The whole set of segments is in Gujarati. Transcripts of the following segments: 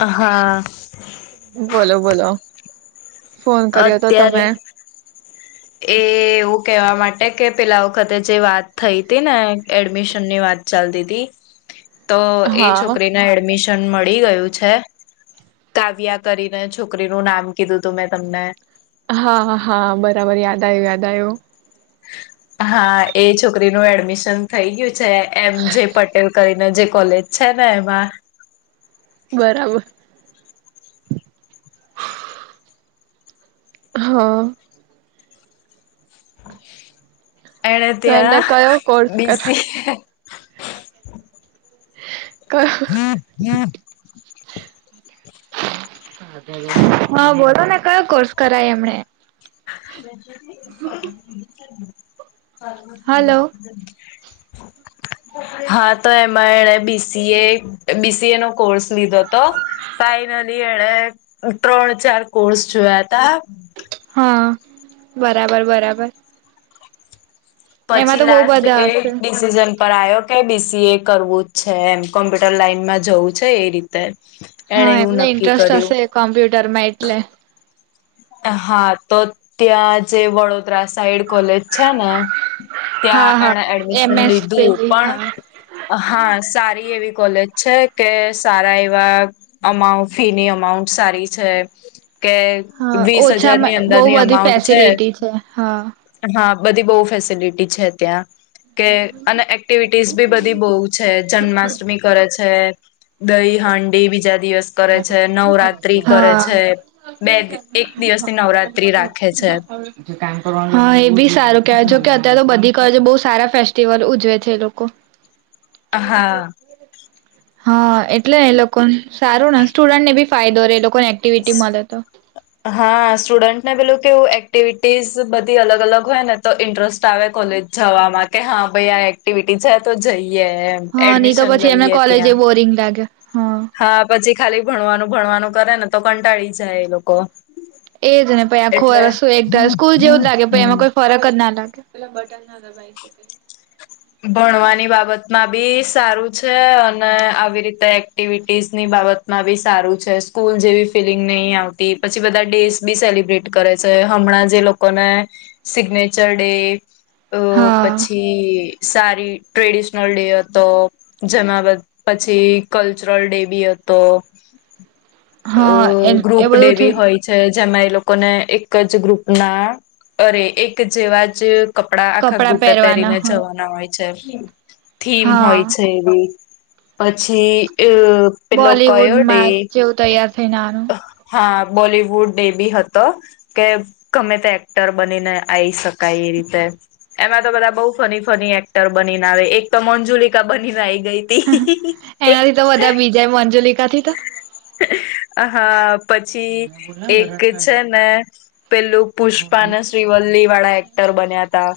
હા બોલો બોલો ફોન, કર્યો તો અત્યારે તમે એ એવું કેહેવા માટે કે પેલા વખતે જે વાત થઈ તી ને એડમિશન ની વાત ચાલતી તી તો, એ હા છોકરીને એડમિશન મળી ગયું છે કાવ્યા, કરીને છોકરીનું નામ કીધું હતું મેં તમને હા, હા, બરાબર યાદ આયુ યાદ આયુ હા, એ છોકરી નુ એડમિશન થઈ ગયું એમ જે પટેલ કરી ને જે કોલેજ છે, ને એમાં બરાબર હા [inaudible] એણે તો એને ત્યાં કયો કોર્સ કર બેસી [inaudible] હા, બોલો ને કયો કોર્સ કરાય એમણે [inaudible] હલો [inaudible] હા, તો એમાં એણે બીસીએ, બીસીએ નો કોર્સ લીધો હતો, ફાઈનલી એણે ત્રણ, ચાર, કોર્સ જોયા તા હા, બરાબર, બરાબર એમાં પછી તો બહુ લાસ્ટ બધા એ હશે ડિસિઝન પર આવો કે બીસી એ કરવું જ છે, એમ કોમ્પ્યુટર લાઈનમાં જવું છે એ રીતે એણે હા, એવું એમને નક્કી ઇન્ટરેસ્ટ કર્યું હશે કોમ્પ્યુટરમાં એટલે હા, તો ત્યાં જે વડોદરા સાઈડ કોલેજ છે ને ત્યાં હા એણે હા એમ એડમિશન એસ લીધું પેલી પણ, હા હા, સારી એવી કોલેજ છે કે સારા એવા અમાઉન્ટ ફીની અમાઉન્ટ સારી છે કે હા, વીસ હજારની ઓછામાં, બહુ અંદરની બધી અમાઉન્ટ છે ફેસિલિટી છે, હા હા બધી બહુ ફેસિલિટી છે ત્યાં કે અને એક્ટિવિટીઝ બી બધી બઉ છે, જન્માષ્ટમી કરે છે છે દહી હાંડી બી જ દિવસ કરે છે, નવરાત્રી કરે છે, હા બેિવ હા એ બી સારું કેવાય કે અત્યારે તો [unintelligible] [unintelligible] બહુ સારા ફેસ્ટિવલ ઉજવે છે, એ લોકો [inaudible] હા હા એટલે એ લોકો સારું ને સ્ટુડન્ટ ને બી ફાયદોે એ લોકો હા સ્ટુડન્ટ ને પેલું કેું એક્ટિવિટીઝ બધી અલગ અલગ હોય ને તો ઇન્ટરેસ્ટ આવે કોલેજ જવામાં કે હા ભાઈ આ એક્ટિવિટી જાય તો જઈ હા નહી તો પછી એમને કોલેજ બોરિંગ [unintelligible] હા પછી ખાલી ભણવાનું ભણવાનું. કરે ને તો કંટાળી જાય એ લોકો એજ ને [unintelligible] આખું એટલે અરસું એકર સ્કૂલ જેવું હમ જ લાગે એમાં કોઈ ફરક જ ના લાગે. પેલા બટર ના દબાઈ શકે. ભણવાની બાબતમાં. બી સારું છે, અને આવી રીતે એક્ટિવિટીઝની બાબતમાં બી સારું છે, સ્કૂલ જેવી ફિલિંગ નહી આવતી પછી બધા ડેસ બી સેલિબ્રેટ કરે છે, હમણાં જે લોકોને સિગ્નેચર ડે. અ હા પછી સારી ટ્રેડિશનલ ડે હતો જેમાં [unintelligible] પછી કલ્ચરલ ડે બી હતો. અ હા એ ગ્રુપ એ ડે બધું થઈ બી હોય છે. જેમાં એ લોકોને એક જ ગ્રુપના અરે એક જેવા જ કપડા આખા ગ્રુપે પહેરવાના પહેરીને [unintelligible] હોય [unintelligible] થીમ હા હોય છે, એવી. પછી અ પેલો કોયો ડે બોલીવુડમાં જેવું તૈયાર થઈને આવાનું હા બોલીવુડ ડેબી હતો કે ગમે તે એક્ટર બનીને આઈ શકાય એ રીતે એમાં તો બધા બહુ ફની ફની એક્ટર બનીને આવે એક તો મંજુલિકા બનીને આ એનાથી તો બધા બીજા મંજોલિકા થી તો હા. પછી એક છે, ને પેલું પુષ્પા અને શ્રીવલ્લી વાળા એક્ટર બન્યા તા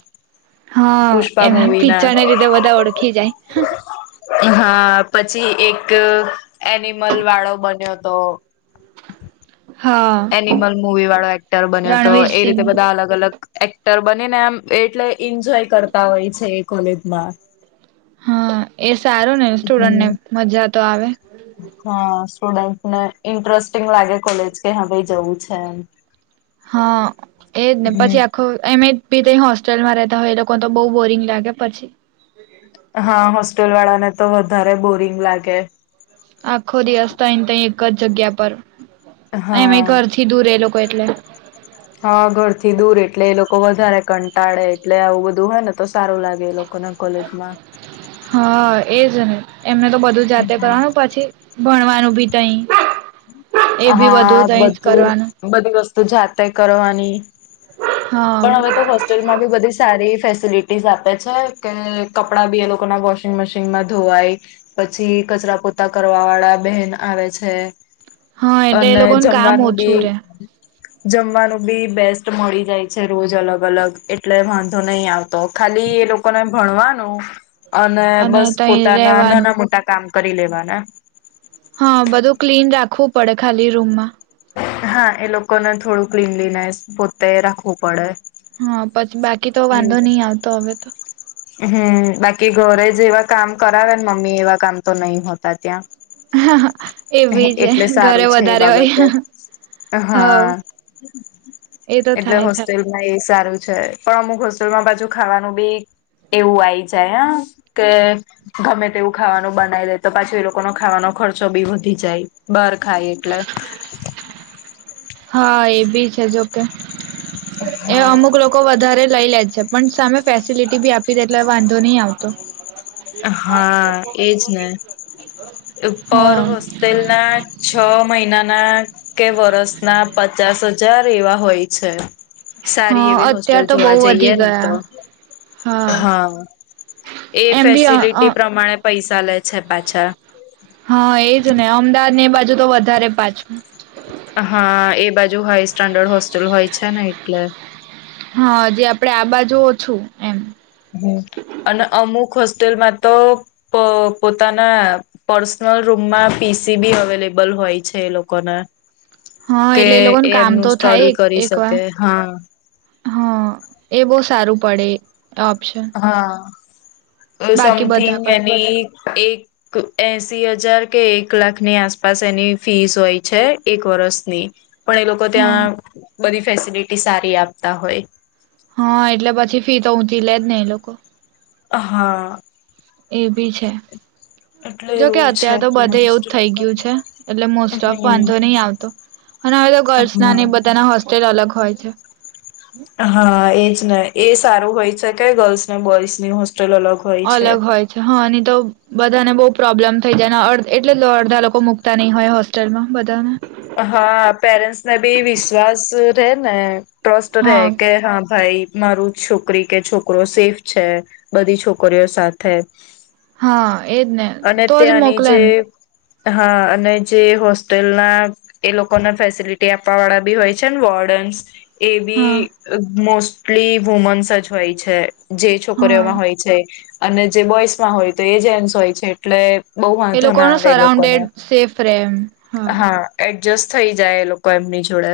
હા પુષ્પા એમાં મુવી ના. પિક્ચરને લીધે બધા ઓળખી જાય હા પછી એક એનિમલ વાળો. બન્યો તો. હા એનિમલ મુવી વાળો એક્ટર બન્યો હતો રણવીર એ સિંગ રીતે બધા અલગ અલગ એક્ટર બનીને એમ એટલે એન્જોય કરતા હોય છે, એ કોલેજમાં. હા એ સારું ને સ્ટુડન્ટ ને હમ મજા તો આવે. હા, સ્ટુડન્ટને ઇન્ટરેસ્ટિંગ લાગે કોલેજ કે, હા ભાઈ જવું છે એમ હા, એજ ને પછી હમ આખો એમે પીટી હોસ્ટેલમાં રેતા હોય એ લોકો તો બહુ બોરિંગ લાગે પછી હા, હોસ્ટેલ વાળા ને તો વધારે બોરિંગ લાગે આખો દિવસ તઈન તઈ એક જગ્યા પર હા એમે ઘરથી દૂર એ લોક કોઈટલે હાઘર થી દૂર એટલે એ લોકો વધારે કંટાળે એટલે આવું બધું હોય ને તો સારું લાગે એ લોક હા એજ ને એમને તો બધું જાતે હમ કરવાનું પછી ભણવાનું અભી તઈ એ બી બધું હા, તઈ જ બધું કરવાનું બધી વસ્તુ જાતે કરવાની હા પણ હવે તો હોસ્ટેલ માં બી બધી સારી ફેસિલિટીઝ આપે છે, કે કપડા બી એ લોકો ના વોશિંગ મશીનમાં ધોવાય પછી કચરા પોતા કરવા વાળા બહેન આવે છે હા, એટલે એ અને લોકોનું કામ જમવાનું ઓછું બી રે જમવાનું બી બેસ્ટ મળી જાય છે, રોજ અલગ અલગ એટલે વાંધો નહી આવતો ખાલી એ લોકોને ભણવાનું અને બસ તઈ પોતાના રેવાનું -નાના મોટા કામ કરી લેવાના હા બધું ક્લીન રાખવું પડે ખાલી રૂમમાં હા, એ લોકોને થોડું ક્લીનલીનેસ પોતે રાખવું પડે હા પછી બાકી કી તો વાંધો એવું નહી આવતો હવે તો હમ, બાકી ઘરે જેવા કામ કરાવે ને મમ્મી એવા કામ તો નહી, હોતા ત્યાં હા હ એ બી છે એટલે ઘરે સારું છે એ વધારે બાબતે હોય હવ હા એતો એટલે થાય, થાય હોસ્ટેલમાં એ સારું છે, પણ અમુક હોસ્ટેલમાં બાજુ ખાવાનું બી એવું આઈ જાય હ, કે ગમે તેવું ખાવાનું બનાવી દે તો પાછી એ લોકો ન ખાવાનો ખર્ચોબી વધી જાય બહાર ખાય એટલે હા, એ બી છે જોકે એ હા અમુક લોકો વધારે લઈ લેજ છે પણ સામે ફેસિલિટી બી આપી દે એટલે વાંધો ની આવતો હા, એજ ને પર હા હોસ્ટેલ ના છ મહિના મહિના ના કે વરસ ના પચાસ હજાર એવા હોય છે સારી હા એવી હોસ્ટેલ અત્યાર તો બહુ જોવા જઈએ વધી ને ગયા તો હા, એ એમ બી અ અ ફેસિલિટી પ્રમાણે પૈસા લે છે પાછા હા, એજ ને અમદાવાદ ને એ બાજુ તો વધારે પાછું હા, એ બાજુ હાઈ સ્ટાન્ડર્ડ હોસ્ટેલ હોય છે ને એટલે હા, જે આપડે આ બાજુ ઓછું એમ અને અમુક હોસ્ટેલમાં તો પોતાના પર્સનલ રૂમમાં પીસી બી અવેલેબલ હોય છે એ લોકોના હા, એટલે એ લોકોને કામ તો થાય સ્ટડી કરી એક વાર શકે હા હા એ બહુ સારું પડે ઓપ્શન હા. અ બાકી સમથિંગ બધા એને કરતા એક એસી હજાર કે એક લાખની આસપાસ એની ફીસ હોય છે, એક વર્ષની. પણ એ લોકો હા ત્યાં બધી ફેસિલિટી સારી આપતા હોય. હા, એટલે પછી ફી તો ઊંચી લેજ ને એ લોકો હા. એ ભી છે. એટલે જોકે એવું છે અત્યારેાર તો બધે ત્યાં એવું જ થઈ હોસ્ટેલનું. ગયું છે, એટલે મોસ્ટ ઓફ હમ વાંધો નહી આવતો અને હવે તો ગર્લ્સ ના નહ હા બધાના હોસ્ટેલ અલગ હોય છે. હા, એજ ને એ સારું હોય શકે ગર્લ્સ ને બોઈસ ની હો. અલગ હોય છે, હા તો બધાને બો પ્રોબ્લેમ થઈ જાય ધ એટલે અડધા લોકો મુૂકતા નહી હોય હોસ્ટેલમાં બધાને. હા પેરેન્ટ્સ ને બી વિશ્વાસ રહેે ને. ટ્રસ્ટ રહે હા કે હા ભાઈ મારું છોકરી કે છોકરો સેફ છે, બધી છોકરીઓ સાથે. હા એજ ને અને તોજ ત્યાંની જે મોકલેને. હા અને જે હોસ્ટેલના એ લોકોને ફેસિલિટી આપવા વાળા બી હોય છે ને વોર્ડન્સ. એ હા ભી મોસ્ટ કેટલી વુમન્સ જ હોય છે. જે છોકરીઓમાં હા હોય છે. અને જે બોઈજમા હોય તો એ જેન્ટસ હોય છે એટલે બહુ એ વાંધો લોકો ના ન આવે એ સરાઉન્ડેડ લોકોને સેફ રે એમ. હા. એડજસ્ટ થઈ જાય એ લોકો એમની જોડે.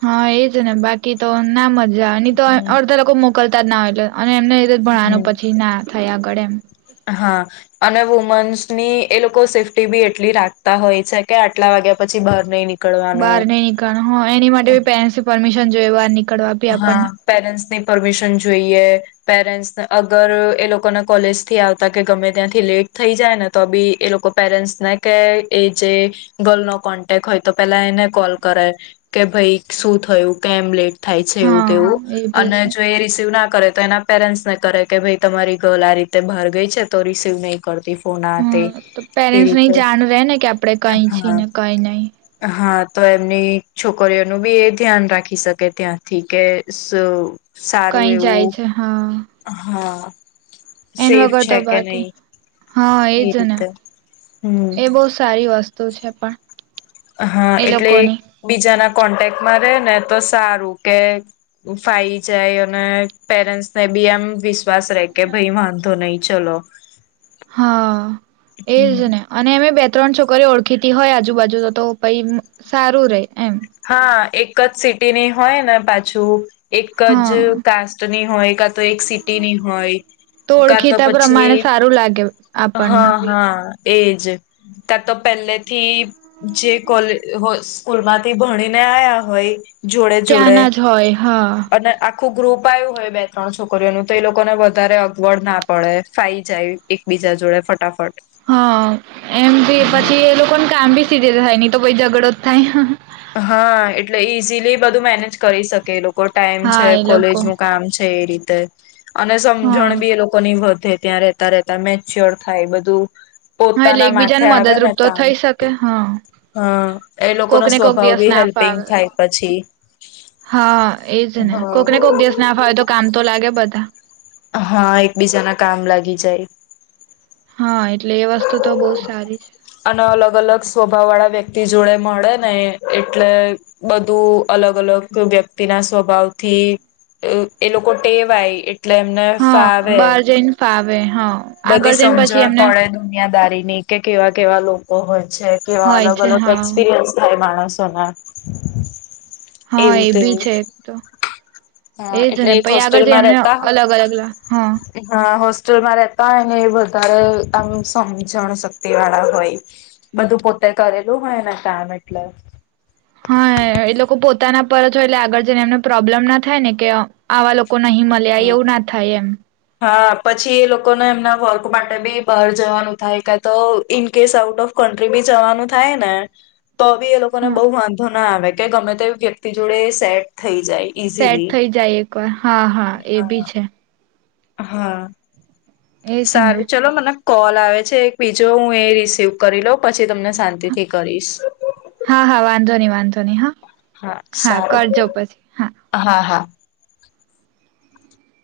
હા એજ ને બાકી તો નામ જ. જ ની તો હમ અડધા લોકો મો. મોકલતા જ નથી એટલે અને એમને એ જ રીતે હમ ભણાવાનું પછી ના થયા. કડમ. હા અને વુમન્સની એ લોકો સેફ્ટી બી એટલી રાખતા હોય છે કે, આટલા વાગ્યા પછી બહાર નહી નીક. બહાર નઈ નીકળ હ એની માટે પેરેન્ટ પરમિશન લેવાની. હા પેરેન્ટ્સની પરમિશન જોઈએ પેરેન્ટ્સને અગર એ લોકોને કોલેજથી આવતા કે ગમે ત્યાંથી લેટ થઈ જાય ને તો બી એ લોકો પેરેન્ટ્સને કે એ જે ગર્લ નો કોન્ટેક હોય તો પેલા એને કોલ કરે કે ભાઈ શું થયું કેમ લેટ? થાય છે એવું હા તેવું એ બી અને છે જો એ રિસીવ ના કરે તો એના પેરેન્ટ્સ કરે કે ભાઈ તમારી ગર્લ આ રીતે બહાર ગઈ છે તો રિસીવ નહી કરતી ફોન આ તે હા તો એ પેરેન્ટ્સ ને રીતે જાણ રે ને કે આપડે કઈ છીએ હા ને કઈ નહી. હા તો એમની છોકરીઓનું બી એ ધ્યાન રાખી શકે. કે ત્યાંથી કે સારું કઈ જાય એવું છે હા. હા. એન સેફ વગર તો છે કે બાકી નહી હા એજ એ ને રીતે હમ એ બહ સારી વસ્તુ. તો છે પણ હા એ એટલે લોકોની બીજાના. કોન્ટેકમાં રે ને તો સારું કે ફાઈ જાય અને પેરેન્ટસને બી એમ વિ વિશ્વાસ રહે કે ભાઈ વાંધો નહીં. ચલો. હા એજ હમ ને અને એમે બે ત્રણ છોકરી ઓળખીતી હોય આજુબાજુ તો તો પહી સારું રે. એમ હા એક. કચ્છ સિટીની હોય ને પાછું એક જ હા કાસ્ટની હોય કા તો એક સિટીની હોય તો કા ઓળખીતા પછી પ્રમાણે સારું લાગે આપણને હા બી હા એજ ત્યાં તો પહેલેથી જે કો સ્કૂલમાં થી ભણી ને આયા હોય જોડે જોડે ત્યાંના જ હોય હા અને આખું ગ્રુપ આવ્યું હોય બે, ત્રણ છોકરીઓનું તો એ લોકોને વધારે અગવડ ના પડે ફાઈ જાય એકબીજા જોડે ફટાફટ હા, એમથી હા પછી એ લોકોને કામ બી સીધે થાય તો, ભઈ ઝઘડો થાય હા, એટલે ઈઝીલી બધું મેનેજ કરી શકે એ લોકો ટાઈમ હા છે એ કોલેજ લોકો નું કામ છે એ રીતે તે અને હા સમજણ બી એ લોકો ની વધે ત્યાં રહેતા રહેતા મેચ્યોર થાય બધું હા એટલે પોતાના એકબીજાને માથે આવે ને મદદરૂપ તો કામ થઈ શકે હા હ એ લોકોનો સ્વભાવ કો દિવસ બી ના હેલ્પિંગ ફાવે, થાય પછી. હા, એજ ને હા. કોક ને કોક દિવસ ના ફાવે તો કામ તો લાગે બધા હા, એકબીજાના કામ લાગી જાય હા એટલે એ વસ્તુ તો બહુ સારી છે. અને અલગ અલગ સ્વભાવ વાળા વ્યક્તિ જોડે મળે ને એટલે બધું અલગ અલગ વ્યક્તિ ના સ્વભાવથી એ લોકો ટેવાય એટલે એમને હા ફાવે. બાર જઈને ફાવે. હા બધી આગળ જઈને પછી સમજણ એમને પડે દુનિયાદારી ની કે કેવા કેવા લોકો હોય. છે કે હોય અલગ છે અલગ હા એક્સપિરયન્સ થાય માણસ. માણસોના હા એવું એ ભી તેવું. છે એક તો હા એજ એટલે ને એક પછ આગળ જઈ હોસ્ટેલમાં એમને રહેતા અલગ અલગ લ હા. જો મારે તો એને વધારે આમ સમજણ શક્તિ વાળા હોય બધું પોતે કરેલું હોય એને કામ એટલે. હા એ લોકો પોતાના પણ છેલ્લે આગળ જઈને એમને પ્રોબ્લેમ ના થાય ને કે આવા લોકો નહી મળ્યા [unintelligible] હમ એવું ના થાય એમ. હા પછી એ લોકોને એમના વર્ક માટે બી બહાર જવાનું થાય કાતો ઇનકેસ આઉટ ઓફ કન્ટ્રી બી જવાનું થાય ને તો બી એ લોકો ને હા બહુ વાંધો ના આવે કે ગમે તેવી વ્યક્તિ એ જોડે સેટ થઈ જાય સેટ ઈઝીલી. થઈ જાય એક વાર હા, હા, એ બી હા. છે હા એજ ને સારું, ચલો મને કોલ આવે છે, એક બીજો હું એ રિસીવ કરી લઉ પછી તમને શાંતિથી કરીશ નિ વાંધો ની હ હા, સારું હા, હા